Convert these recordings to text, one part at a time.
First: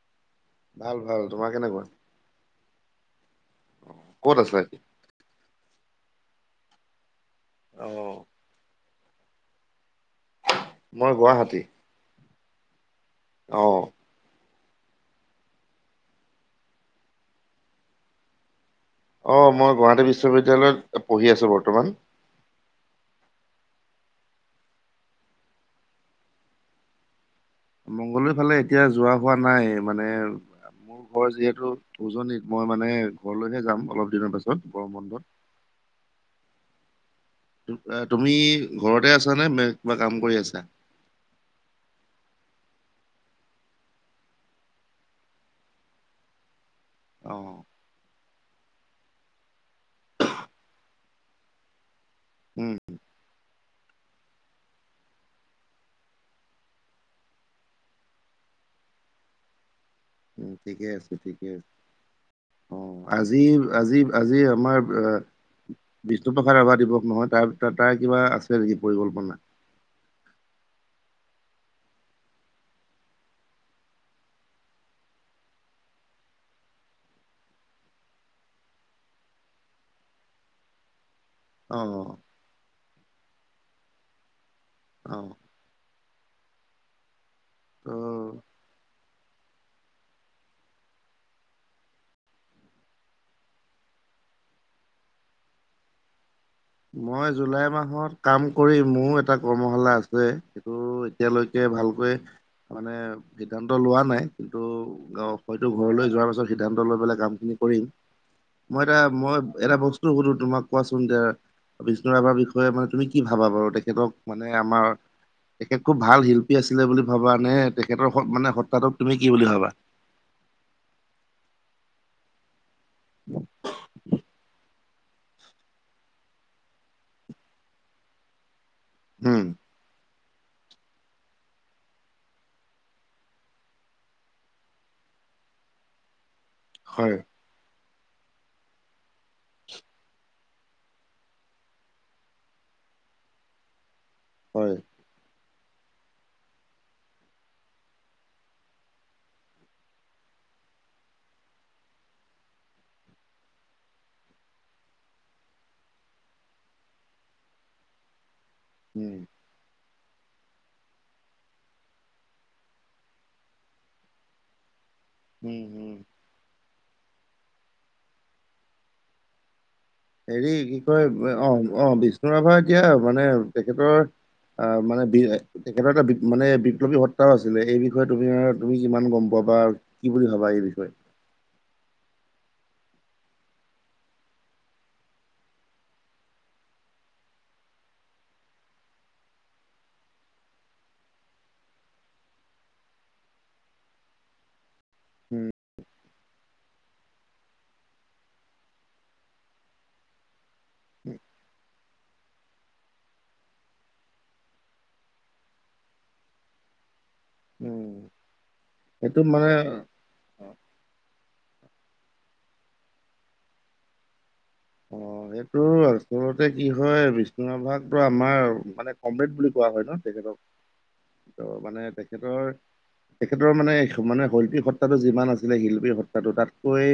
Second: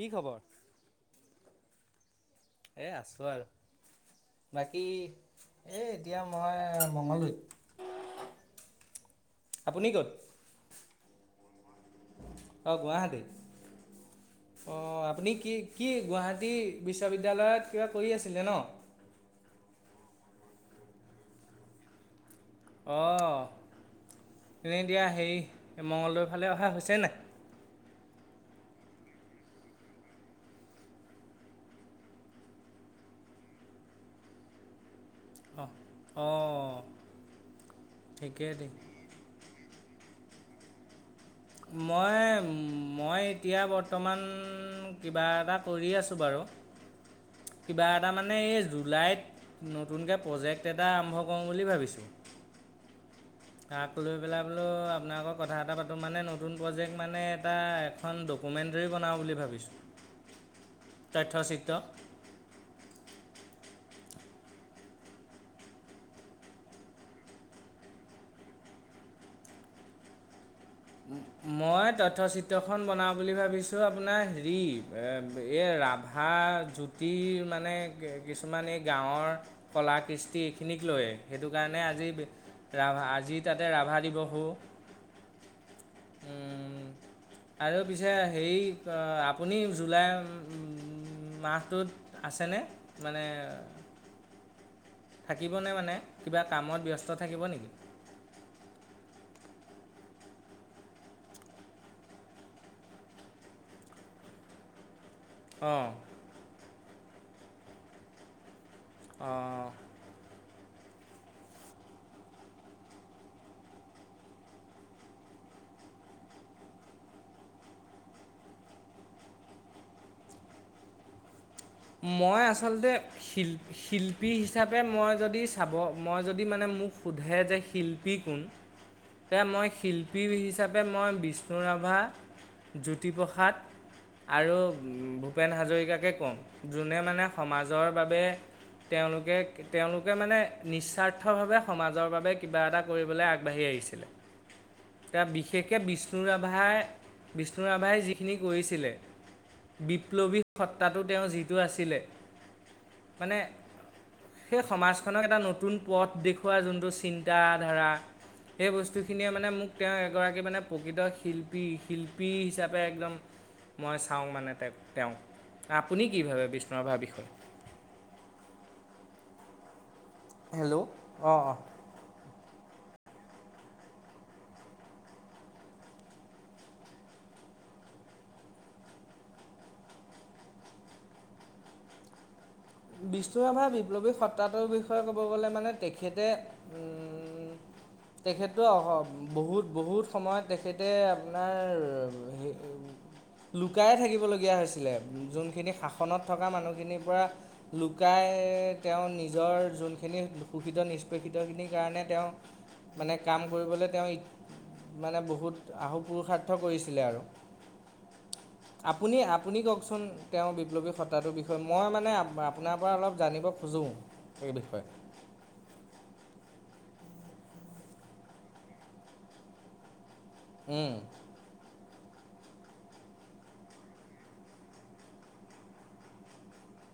কি খবৰ ভাল ভাল তোমাৰ কেনেকুৱা এ আছো আৰু ক'ত আছা এতিয়া? বাকী এ এতিয়া মই মঙলদৈত অহ আপুনি ক'ত মই গুৱাহাটী অহ গুৱাহাটীত অহ অহ আপুনি কি কি গুৱাহাটী বিশ্ববিদ্যালয়ত কিবা কৰি আছিলে ন অহ মই গুৱাহাটী বিশ্ববিদ্যালয়ত পঢ়ি আছোঁ বৰ্তমান অহ তুমি এতিয়া হেৰি এ মঙ্গলদৈৰ ফালে অহা হৈছে নাই। মঙ্গলদৈৰ ফালে এতিয়া যোৱা হোৱা নাই মানে। মোৰ ঘৰ যিহেতু উজনিত মই মানে ঘৰলৈহে যাম অলপ দিনৰ পাছত গৰম বন্ধত। অহ অহ তুমি ঘৰতে আছা নে কিবা কাম কৰি আছা। মই মই এতিয়া বৰ্তমান কিবা এটা কৰি আছো বাৰু অহ কিবা এটা মানে এই জুলাইত নতুনকে প্ৰজেক্ট এটা আৰম্ভ কৰোঁ বুলি ভাবিছোঁ। উম তাক লৈ পেলাই বোলো আপোনাৰলগত কথা এটা পাতো মানে নতুন নতুন প্ৰজেক্ট মানে এটা এখন ডকুমেণ্টেৰী বনাওঁ বুলি ভাবিছোঁ। উম ঠিকে আছে ঠিকে তথ্যচিত্ৰ আছে অহ আজি আজি আজি আমাৰ আহ বিষ্ণুপ্ৰসাদ ৰাভা দিৱস নহয় তাৰ তাৰ কিবা আছে নেকি পৰিকল্পনা। উম উম মই তথ্যচিত্ৰখন বনাওঁ বুলি ভাবিছোঁ আপোনাৰ হেৰি এই ৰাভা জত জাতিৰ মানে কিছুমান এই গাঁৱৰ কলা কৃষ্টি এইখিনিক লৈয়ে সেইটো অ কাৰণে আজি ৰাভা আজি তাতে ৰাভা দিৱসো অহ আৰু পিছে ত হেৰি অহ আপুনি জুলাই মাহটোত আছেনে মানে থাকিবনে মানে কিবা কামত ব্যস্ত মই থাকিব জুলাই নেকি মাহত কাম কৰি মোৰ এটা কৰ্মশালা আছে সেইটো এতিয়ালৈকে ভালকৈ মানে সিদ্ধান্ত লোৱা নাই কিন্তু গাঁও হয়তো অঁ ঘৰলৈ যোৱাৰ পাছত সিদ্ধান্ত লৈ পেলাই কামখিনি কৰিম মই এটা মই অঁ এটা বস্ত বস্তু শুধু তোমাক কোৱাচোন এতিয়া বিষ্ণু ৰাভাৰ বিষয়ে মানে তুমি কি ভাবা বাৰু তেখেতক মানে আমাৰ তেখেত খুব ভাল শিল্পী আছিলে বুলি ভাবা নে তেখেতৰ মানে সত্তাটোক তুমি কি বুলি ভাবা? মই আচলতে শিল শিল্পী হিচা পে মই যদি চাব, মই যদি মানে মোক সোধে যে শিল্পী কোন উম এয়া মই শিল্পী হিচাপে মই বিষ্ণু ৰাভা, জোতি প্ৰসাদ আৰু ভূপেন হাজৰিকাকে কওঁ, যোনে হয়। মানে সমাজৰ বাবে তেওঁলোকে, তেওঁলোকে মানে নিস্বাৰ্থভাৱে সমাজৰ বাবে কিবা এটা কৰিবলৈ আগবাঢ়ি আহিছে। [unintelligible] হয়। এতিয়া বিশেষকৈ বিষ্ণু ৰাভায়, বিষ্ণু ৰাভায় যিখিনি কৰিছিলে। বিপ্লৱী সত্ৰাটো তেওঁ যিটো আছিলে, মানে সেই সমাজ খনক এটা নতুন পদ দেখুৱায় যোনটো চিন্তা ধাৰা সেই উম বস্তুখিনিয়ে মানে মোক তেওঁ এগৰাকী মানে প্ৰকৃত শিল্পী শিল্পী হিচাপে একদম মই চাওঁ মানে তেওঁক তেওঁক। উম উম আপুনি কি ভাবে বিষ্ণুু ৰাভা বিষয়ে? হেৰি কি হেল্ল' কয় অঁ অ অঁ অ বিষ্ণু ৰাভা এতিয়া মানে তেখেতৰ অ মানে বি তেখেতৰ এটা মানে বিপ্লৱী সত্ৰাও আছিলে, এই বিষয়ে তুমি তুমি যিমান গ'ম পোৱা বা কি বুলি ভাবা এই বিষয়ে? বিষ্ণু ৰাভাই বিপ্লৱী সত্ৰাটোৰ বিষয়ে ক'ব গ'লে মানে তেখেতে উম [inaudible] তেখেতো বহুত বহুত সময়ত তেখেতে আপোনাৰ হে লুকাই থাকিব লগীয়া হৈছিলে উম, যোনখিনি শাসনত থকা মানুহখিনিৰ পৰা লুকাই তেওঁ নিজৰ যোনখিনি শোষিত নিষ্পেষিতখিনিৰ কাৰণে তেওঁ মানে কাম কৰিবলৈ তেওঁ মানে বহুত আহু পুৰুষাৰ্থ কৰিছিলে আৰু। উম, আপুনি সেইটো মানে আপুনি কওঁক চোন তেওঁ বিপ্লৱী সতাটোৰ বিষয়ে মই মানে আপোনাৰ পৰা অলপ জানিব খোজোঁ এই বিষয়ে। হয় এইটো আচলতে কি হয় বিষ্ণু ৰাভাক তো আমাৰ মানে কমৰেড বুলি কোৱা হয় ন তেখেতক। উম। ত মানে তেখেতৰ তেখেতৰ মানে শৈল্পী সত্ৰাটো যিমান আছিলে শিল্পী সত্ৰাটো তাতকৈ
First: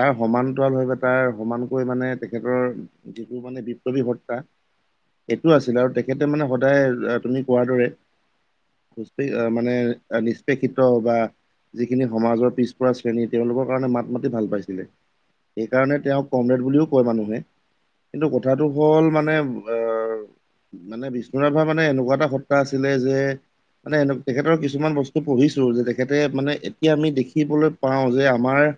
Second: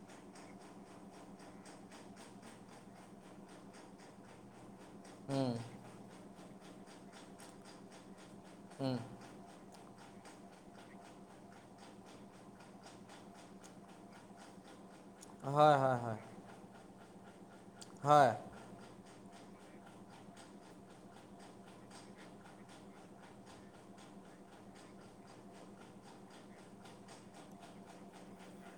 তাৰ সমান্তৰল ভাবে তাৰ সমান তকৈ মানে তেখেতৰ যিটো মানে বিপ্লৱী সত্ৰা উম, সেইটো আছিল আৰু তেখেতে মানে সদায় তুমি কোৱাৰ দৰে, উম। মানে নিষ্পেষিত বা যিখিনি সমাজৰ পিছপৰা শ্ৰেণী তেওঁলোকৰ কাৰণে মাত মাতি ভাল পাইছিলে। হয় হয় সেইকাৰণে হয় তেওঁক কমৰেড বুলিও কয় মানুহে, হয় কিন্তু কথাটো হ'ল মানে আহ, মানে বিষ্ণু ৰাভা মানে এনেকুৱা এটা সত্ৰা আছিলে যে মানে এনে তেখেতৰ কিছুমান বস্তু পঢ়িছো যে তেখেতে মানে এতিয়া আমি দেখিবলৈ পাওঁ যে আমাৰ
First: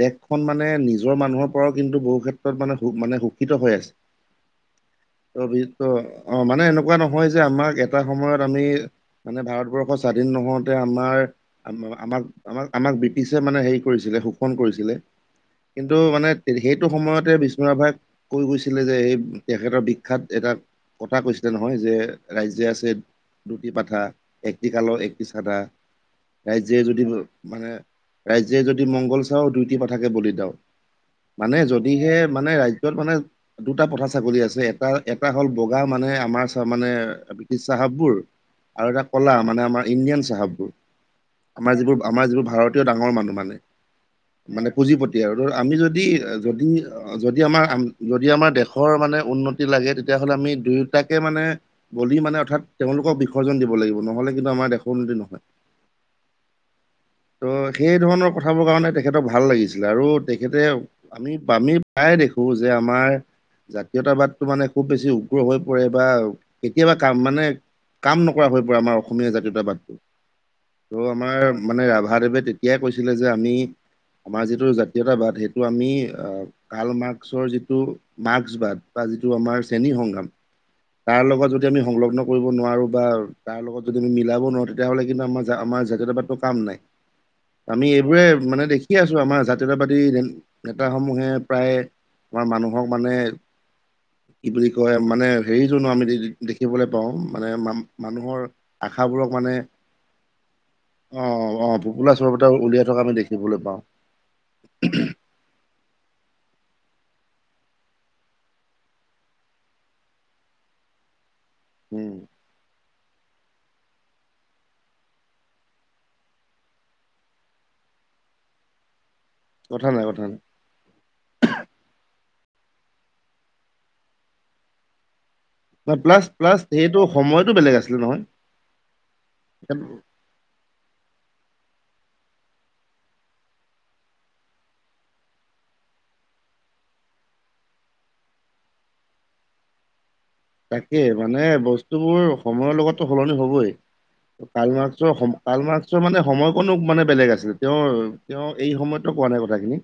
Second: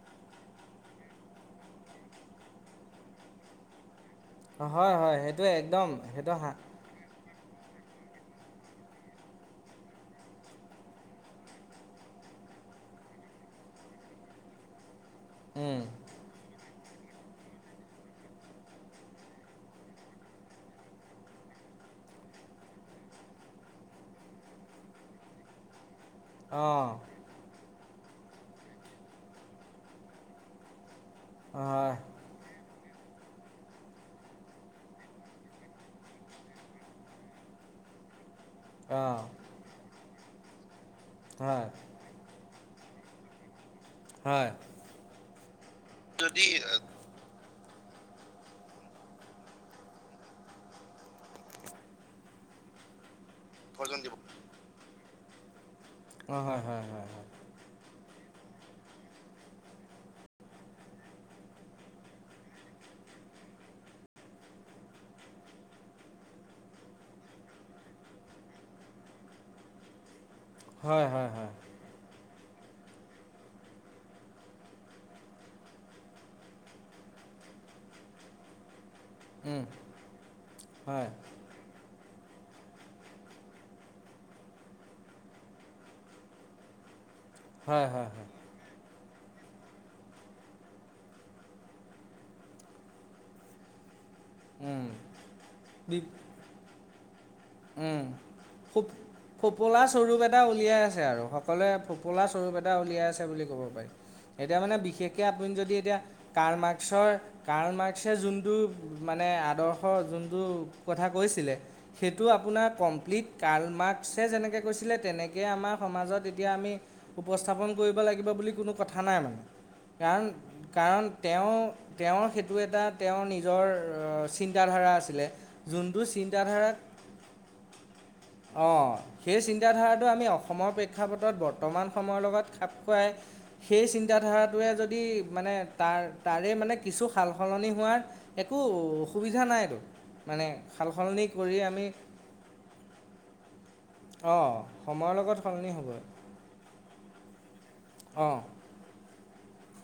দেশখন মানে নিজৰ মানুহৰ পৰাও কিন্তু বহু ক্ষেত্ৰত মানে মানে শোষিত হৈ আছে। হয় হয় সেইটোৱে একদম ত সেইটো অ হা মানে এনেকুৱা নহয় যে আমাক এটা সময়ত আমি মানে ভাৰতবৰ্ষ স্বাধীন নহওঁতে আমাৰ আমাক আমাক আমাক ব্ৰিটিছে মানে হেৰি কৰিছিলে শাসন কৰিছিলে উম, কিন্তু মানে তে- সেইটো সময়তে বিষ্ণু ৰাভাই কৈ গৈছিলে যে এই তেখেতৰ বিখ্যাত এটা কথা কৈছিলে নহয় যে, ৰাজ্যে আছে দুইটি পাঠা- একটি কলো একটি সাদা। ৰাইজে অঁ যদি মানে, ৰাইজে যদি মংগল চাও দুইটি পথাকে বলিযাওঁ। মানে হয় যদিহে মানে ৰাজ্যত মানে দুটা পথা ছাগলী আছে এটা এটা হ'ল বগা মানে আমাৰ সমানে ব্ৰিটিশ চাহাববোৰ আৰু এটা অঁ ক'লা মানে আমাৰ ইণ্ডিয়ান চাহাববোৰ, হয় আমাৰ যিবোৰ আমাৰ যিবোৰ ভাৰতীয় ডাঙৰ মানুহ মানে, হয় মানে পুঁজিপতি আৰু ধৰ আমি যদি দি যদি অ যদি আমাৰ, যদি আমাৰ দেশৰ মানে উন্নতি লাগে তেতিয়াহ'লে আমি দুয়ো তাকে মানে বলি মানে অৰ্থাৎ তেওঁলোকক বিসৰ্জন দিব লাগিব, নহ'লে কিন্তু আমাৰ দেশ উন্নতি নহয়৷ অ' হয় হয় হয় হয়৷ তো সেই ধৰণৰ কথাবোৰ কাৰণে তেখেতক ভাল লাগিছিলে আৰু তেখেতে আমি আমি প্ৰায়ে দেখো যে আমাৰ জাতীয়তাবাদটো মানে খুব বেছি উগ্ৰ হৈ পৰে বা কেতিয়াবা কাম মানে কাম নকৰা হৈ পৰে আমাৰ অসমীয়া জাতীয়তাবাদটো, হয় হয় ত' হয় আমাৰ হয় মানে ৰাভাদেৱে তে তেতিয়াই কৈছিলে যে আমি, আমাৰ যিটো জাতীয়তাবাদ সেই টো আমি অ' কাল মাৰ্ক্সৰ যিটো মাৰ্ক্সবাদ বা যিটো আমাৰ উম, শ্ৰেণী সংগ্ৰাম, হয় তাৰ লগত যদি যদি আমি সংলগ্ন কৰিব নোৱাৰোঁ বা তাৰ লগত যদি আমি মিলাব নোৱাৰোঁ, তেতিয়াহ'লে কিন্তু আমাৰ, আমাৰ জাতীয়তাবাদটো কাম নাই৷ [inaudible] আমি হয় হয় এইবোৰে মানে দেখি আছো আমাৰ জাতীয়তাবাদী নেতাসমূহে প্ৰায়, আমাৰ মানুহক মানে কি বুলি উম, কয় মানে হেৰিজনো আমি বি [unintelligible] দেখিবলৈ পাওঁ মানে উম মা-মানুহৰ ফো আশাবোৰক মানে, ফোপোলা স্বৰূপ এটা উলিয়াই আছে আৰু অ' সকলোৱে অ' ফোপোলা চৰূপ এটা স্বৰূপ উলিয়াই থকা আমি আছে বুলি ক'ব দেখিবলৈ পাওঁ৷ পাৰি। এতিয়া মানে বিশেষকে আপুনি যদি এতিয়া কাল মাক্সৰ কাৰ্ল মাৰ্ক্সে যোনটো মানে আদৰ্শ, যোনটো কথা কৈছিলে উম৷ সেইটো আপোনাৰ কমপ্লিট কাল মাৰ্ক্সে যেনেকৈ কৈছিলে, তেনেকৈ আমাৰ সমাজত এতিয়া আমি উপস্থাপন কৰিব লাগিব বুলি কোনো কথা নাই মানে, কথা নাই কথা কাৰণ নাই কাৰণ তেওঁ, তেওঁৰ সেইটো এটা, তেওঁৰ নিজৰ চিন্তাধাৰা আছিলে৷ যোনটো প্লাছ, প্লাছ, চিন্তাধাৰাত সেইটো সময়তটো বেলেগ আছিলে নহয়৷ অঁ সেই চিন্তাধাৰাটো আমি অসমৰ প্ৰেক্ষাপটত বৰ্তমান সময়ৰ লগত খাপ খুৱাই সেই চিন্তাধাৰাটোৱে যদি মানে তাৰ, তাৰে মানে কিছু সাল সলনি হোৱাৰ একো অসুবিধা নাইতো। মানে সাল তাকে সলনি মানে কৰি আমি বস্তুবোৰ সময়ৰ লগতো সলনি হ'বই৷ অঁ' কালমাক্সৰ সময়ৰ সম, লগত সলনি হ'বই কালমাৰ্কসৰ মানে সময়কণো মানে বেলেগ আছিলে তেওঁ, তেওঁ এই সময়ত কোৱা নাই কথাখিনি।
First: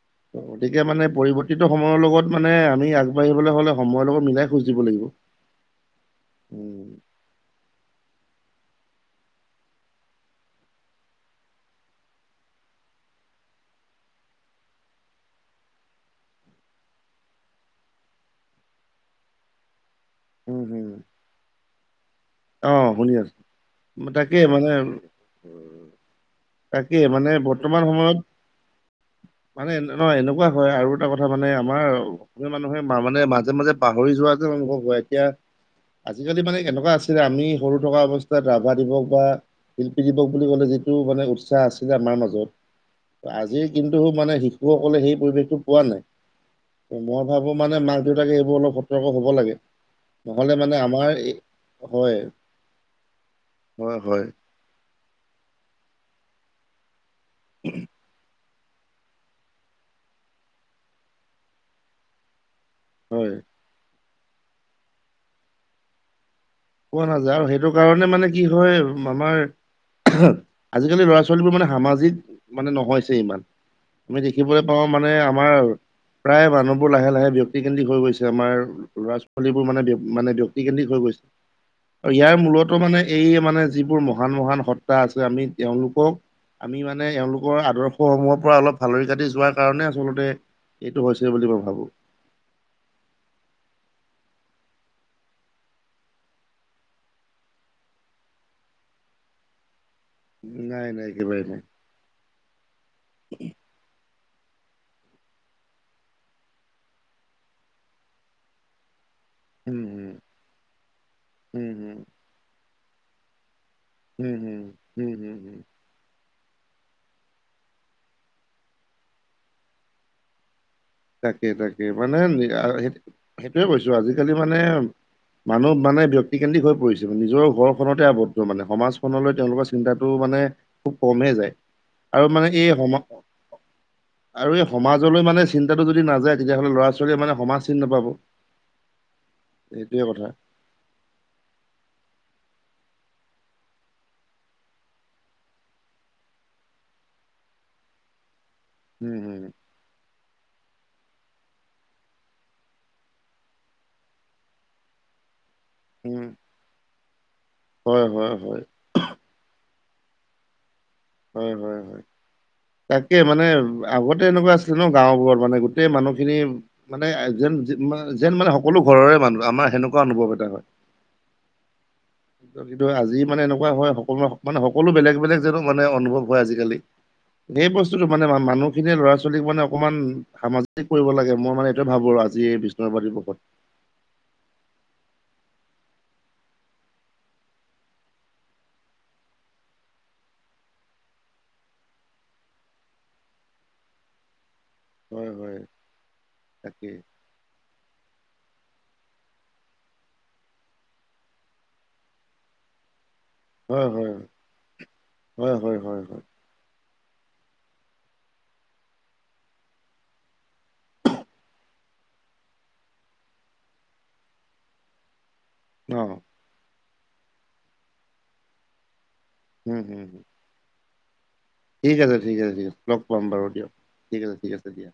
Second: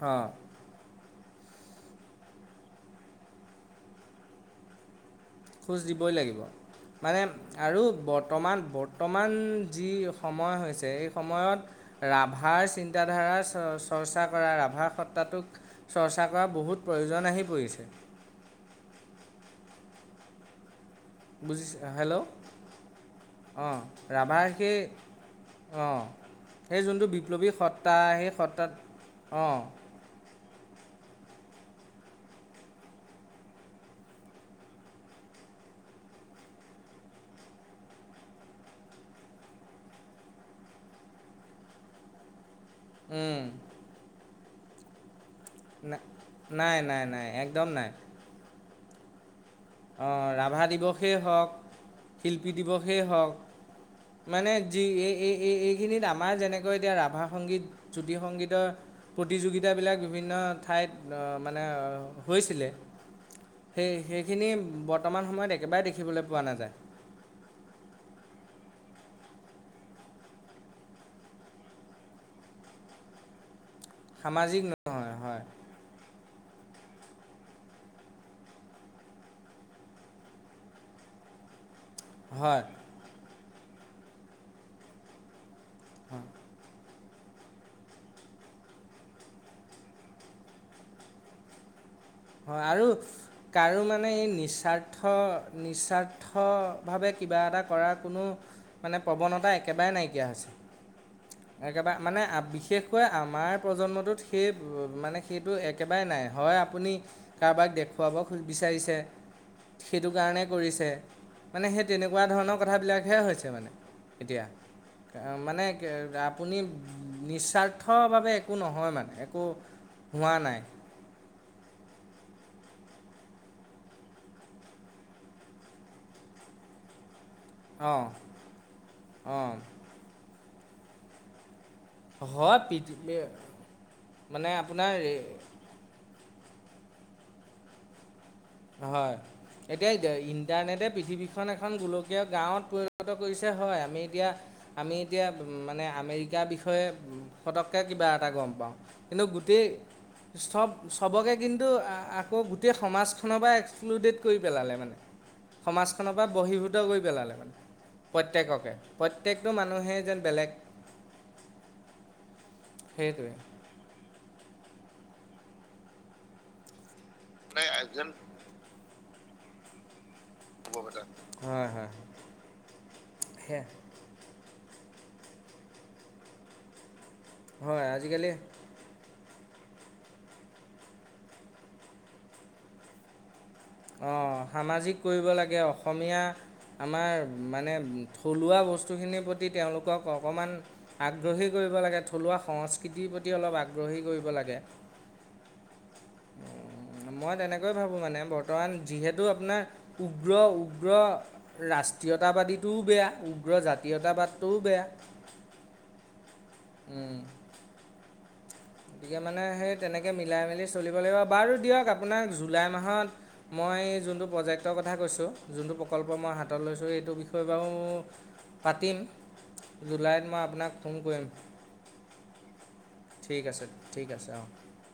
অ' গতিকে মানে পৰিৱৰ্তিত সময়ৰ লগত মানে আমি আগবাঢ়িবলৈ হলে, সময়ৰ লগত মিলাই খোজ দিব লাগিব৷ খোজ দিবই লাগিব, মানে আৰু বৰ্তমান, বৰ্তমান যি সময় হৈছে, এই সময়ত ৰাভাৰ চিন্তাধাৰা চ চৰ্চা কৰা, ৰাভাৰ সত্তাটোক চৰ্চা কৰা বহুত প্ৰয়োজন আহি পৰিছে৷ উম, উম৷ বুজিছ হেল্ল'? আছো, অঁ' তাকে ৰাভাৰ মানে সেই, অ' সেই তাকে যোনটো মানে বিপ্লৱী বৰ্তমান সত্তা সময়ত সেই সত্তাত, অঁ মানে নহয় এনেকুৱা হয় আৰু এটা কথা মানে আমাৰ মানুহে মানুহে ভা মানে মাজে মাজে পাহৰি যোৱা যেন অনুভৱ হয় এতিয়া, আজিকালি মানে কেনেকুৱা আছ [unintelligible] আমি সৰু থকা অৱস্থাত ৰাভা দিৱস বা শিল্পী দিৱস বুলি ক'লে যিটো মানে উৎসাহ আছিল আমাৰ মাজত উম, আজি কিন্তু মানে শিশুসকলে সেই পৰিৱেশটো পোৱা নাই, না- নাই নাই ত নাই মই ভাবো একদম মানে নাই মাক - দেউতাকে এইবোৰ অলপ সতৰ্ক হব লাগে। অঁ নহ'লে ৰাভা মানে আমাৰ দিৱসেই এই হওঁক, হয়, শিল্পী দিৱসেই হওঁক হয়, হয়, মানে যি এই এই এই এইখিনিত আমাৰ যেনেকৈ এতিয়া ৰাভা সংগীত, জ্যোতি সংগীতৰ প্ৰতিযোগিতাবিলাক বিভিন্ন ঠাইত অ মানে হৈছিলে। হয়। সেই সেইখিনি বৰ্তমান সময়ত একেবাৰে দেখিবলৈ পোৱা নাযায়। পোৱা নাযায় আৰু সেইটো কাৰণে মানে কি হয় আমাৰ অহ, আজিকালি ল'ৰা - ছোৱালীবোৰ মানে সামাজিক মানে নহয়ছে ইমান। মই দেখিবলৈ সামাজিক পাওঁ মানে নহয় হয় আমাৰ প্ৰায় মানুহবোৰ লাহে লাহে ব্যাক্তিকেন্দ্ৰিক হৈ গৈছে আমাৰ ল'ৰা - ছোৱালীবোৰ মানে ব্য মানে ব্যক্তিকেন্দ্ৰিক হৈ গৈছে। আৰু ইয়াৰ হয় মূলত মানে এই মানে যিবোৰ মহান মহান সত্তা আছে আমি তেওঁলোকক হয় আমি মানে এওঁলোকৰ আদৰ্শসমূহৰ পৰা অলপ ফালৰি কাটি যোৱাৰ কাৰণে আচলতে এইটো হৈছে বুলি মই ভাবোঁ। হয় আৰু কাৰো মানে এই নিস্বাৰ্থ নিস্বাৰ থ ভাৱে কিবা এটা কৰাৰ কোনো মানে প্ৰৱণতা একেবাৰে নাই কিয়া হৈছে, নাই নাই একেবাৰে নাই। একেবাৰে মানে আ বিশ শেষকৈ আমাৰ প্ৰজন্মটোত সেই মানে সেইটো একেবাৰে নাই হয় আপুনি কাৰোবাক দেখুৱাব খো বিচাৰিছে উম, সেইটো কাৰণে কৰিছে উম, মানে উম, সেই উম। তেনে কোৱা ধৰণৰ কথাবিলাকহে হৈছে মানে উম, এতিয়া উম, উম, কা উম, উম, মানে কে আপুনি নিস্বাৰ্থভাৱে একো নহয় মানে একো হোৱা নাই। তাকে তাকে মানে [unintelligible] সেইটোয়ে কৈছো আজিকালি মানে মানুহ মানে ব্যক্তিকেন্দ্ৰিক হৈ পৰিছে নিজৰ অঁ ঘৰখনতে আৱদ্ধ মানে সমাজখনলৈ অঁ তেওঁলোকৰ চিন্তাটো মানে খুব কমহে যায়। আৰু মানে হয় এই পৃথি সম মানে আৰু এই আপোনাৰ সমাজলৈ মানে চিন্তাটো যদি নাযায় তেতিয়াহ'লে ল'ৰা - ছোৱালীয়ে মানে সমাজ চিন নাপাব। অ হয় এতিয়াই সেইটোৱে দ কথা ইন ইণ্টাৰনেটে পৃথিৱীখন এখন গোলকীয় গাঁৱত পৰিণত কৰিছে হয় আমি এতিয়া আমি এতিয়া মানে আমেৰিকাৰ বিষয়ে উম ফতককৈ কিবা এটা গম পাওঁ। উম, কিন্তু উম, গোটেই চব চবকে কিন্তু আ আকৌ গোটেই সমাজ খনৰ পৰা এক্সক্লুডেড কৰি পেলালে মানে। সমাজখনৰ উম, পৰা বহিঃভূত কৰি পেলালে মানে হয়, হয়, হয়, প্ৰত্যেককে। প্ৰত্যেকটো মানুহে যেন বেলেগ হয় হয় হয় তাকে সেইটোৱে মানে আগতে এনেকুৱা আছিলে ন গাঁওবোৰত মানে গোটেই মানুহখিনি মানে যেন যে মানে যেন মানে সকলো সকলো ঘৰৰে মানুহ আমাৰ সেনেকুৱা অনুভৱ হয়। হ'ব এটা হয় হয় [unintelligible] কিন্তু আজি মানে সেয়া এনেকুৱা হয় সকলো মানে সকলো বেলেগ বেলেগজন মানে অনুভৱ হয় আজিকালি সেই হয় বস্তুটো মানে আজিকালি মানুহ সেইখিনি ল'ৰা ছোৱালীক মানে অকণমান সামাজিক কৰিব লাগে, মই মানে এইটোয়ে ভাবো আৰু আজি বিষ্ণু ৰাভা দিৱসত। অঁ সামাজিক কৰিব লাগে অসমীয়া আমাৰ মানে থলুৱা বস্তুখিনিৰ প্ৰতি তেওঁলোকক অকণমান আগ্ৰহী কৰিব লাগে থলুৱা সংস্কৃতিৰ প্ৰতি অলপ আগ্ৰহী কৰিব লাগে। হয় হয় তাকেই। মই তেনেকৈয়ে ভাবো মানে বৰ্ত বৰ্তমান যিহেতু আপোনাৰ উগ্ৰ উগ্ৰ ৰাষ্ট্ৰীয়তাবাদীটোও বেয়া উগ্ৰ হয় হয় জাতীয়তাবাদটোও বেয়া। হয় হয় হয় হয়। উম। গতিকে মানে সেই তেনেকে মিলাই মেলি চলিব লাগিব বাৰু দিয়ক আপোনাক জুলাই মাহত মই যোনটো প্ৰজেক্টৰ কথা কৈছোঁ যোনটো প্ৰকল্প অ' মই হাতত লৈছোঁ সেইটো বিষয়ে বাৰু পাতিম। হুম হুম হুম। জুলাইত মই আপোনাক ফোন কৰিম। ঠিক আছে, ঠিক আছে, ঠিক আছে, লগ পাম ঠিক বাৰু আছে দিয়ক, ঠিক আছে, অঁ ঠিক আছে, দিয়া।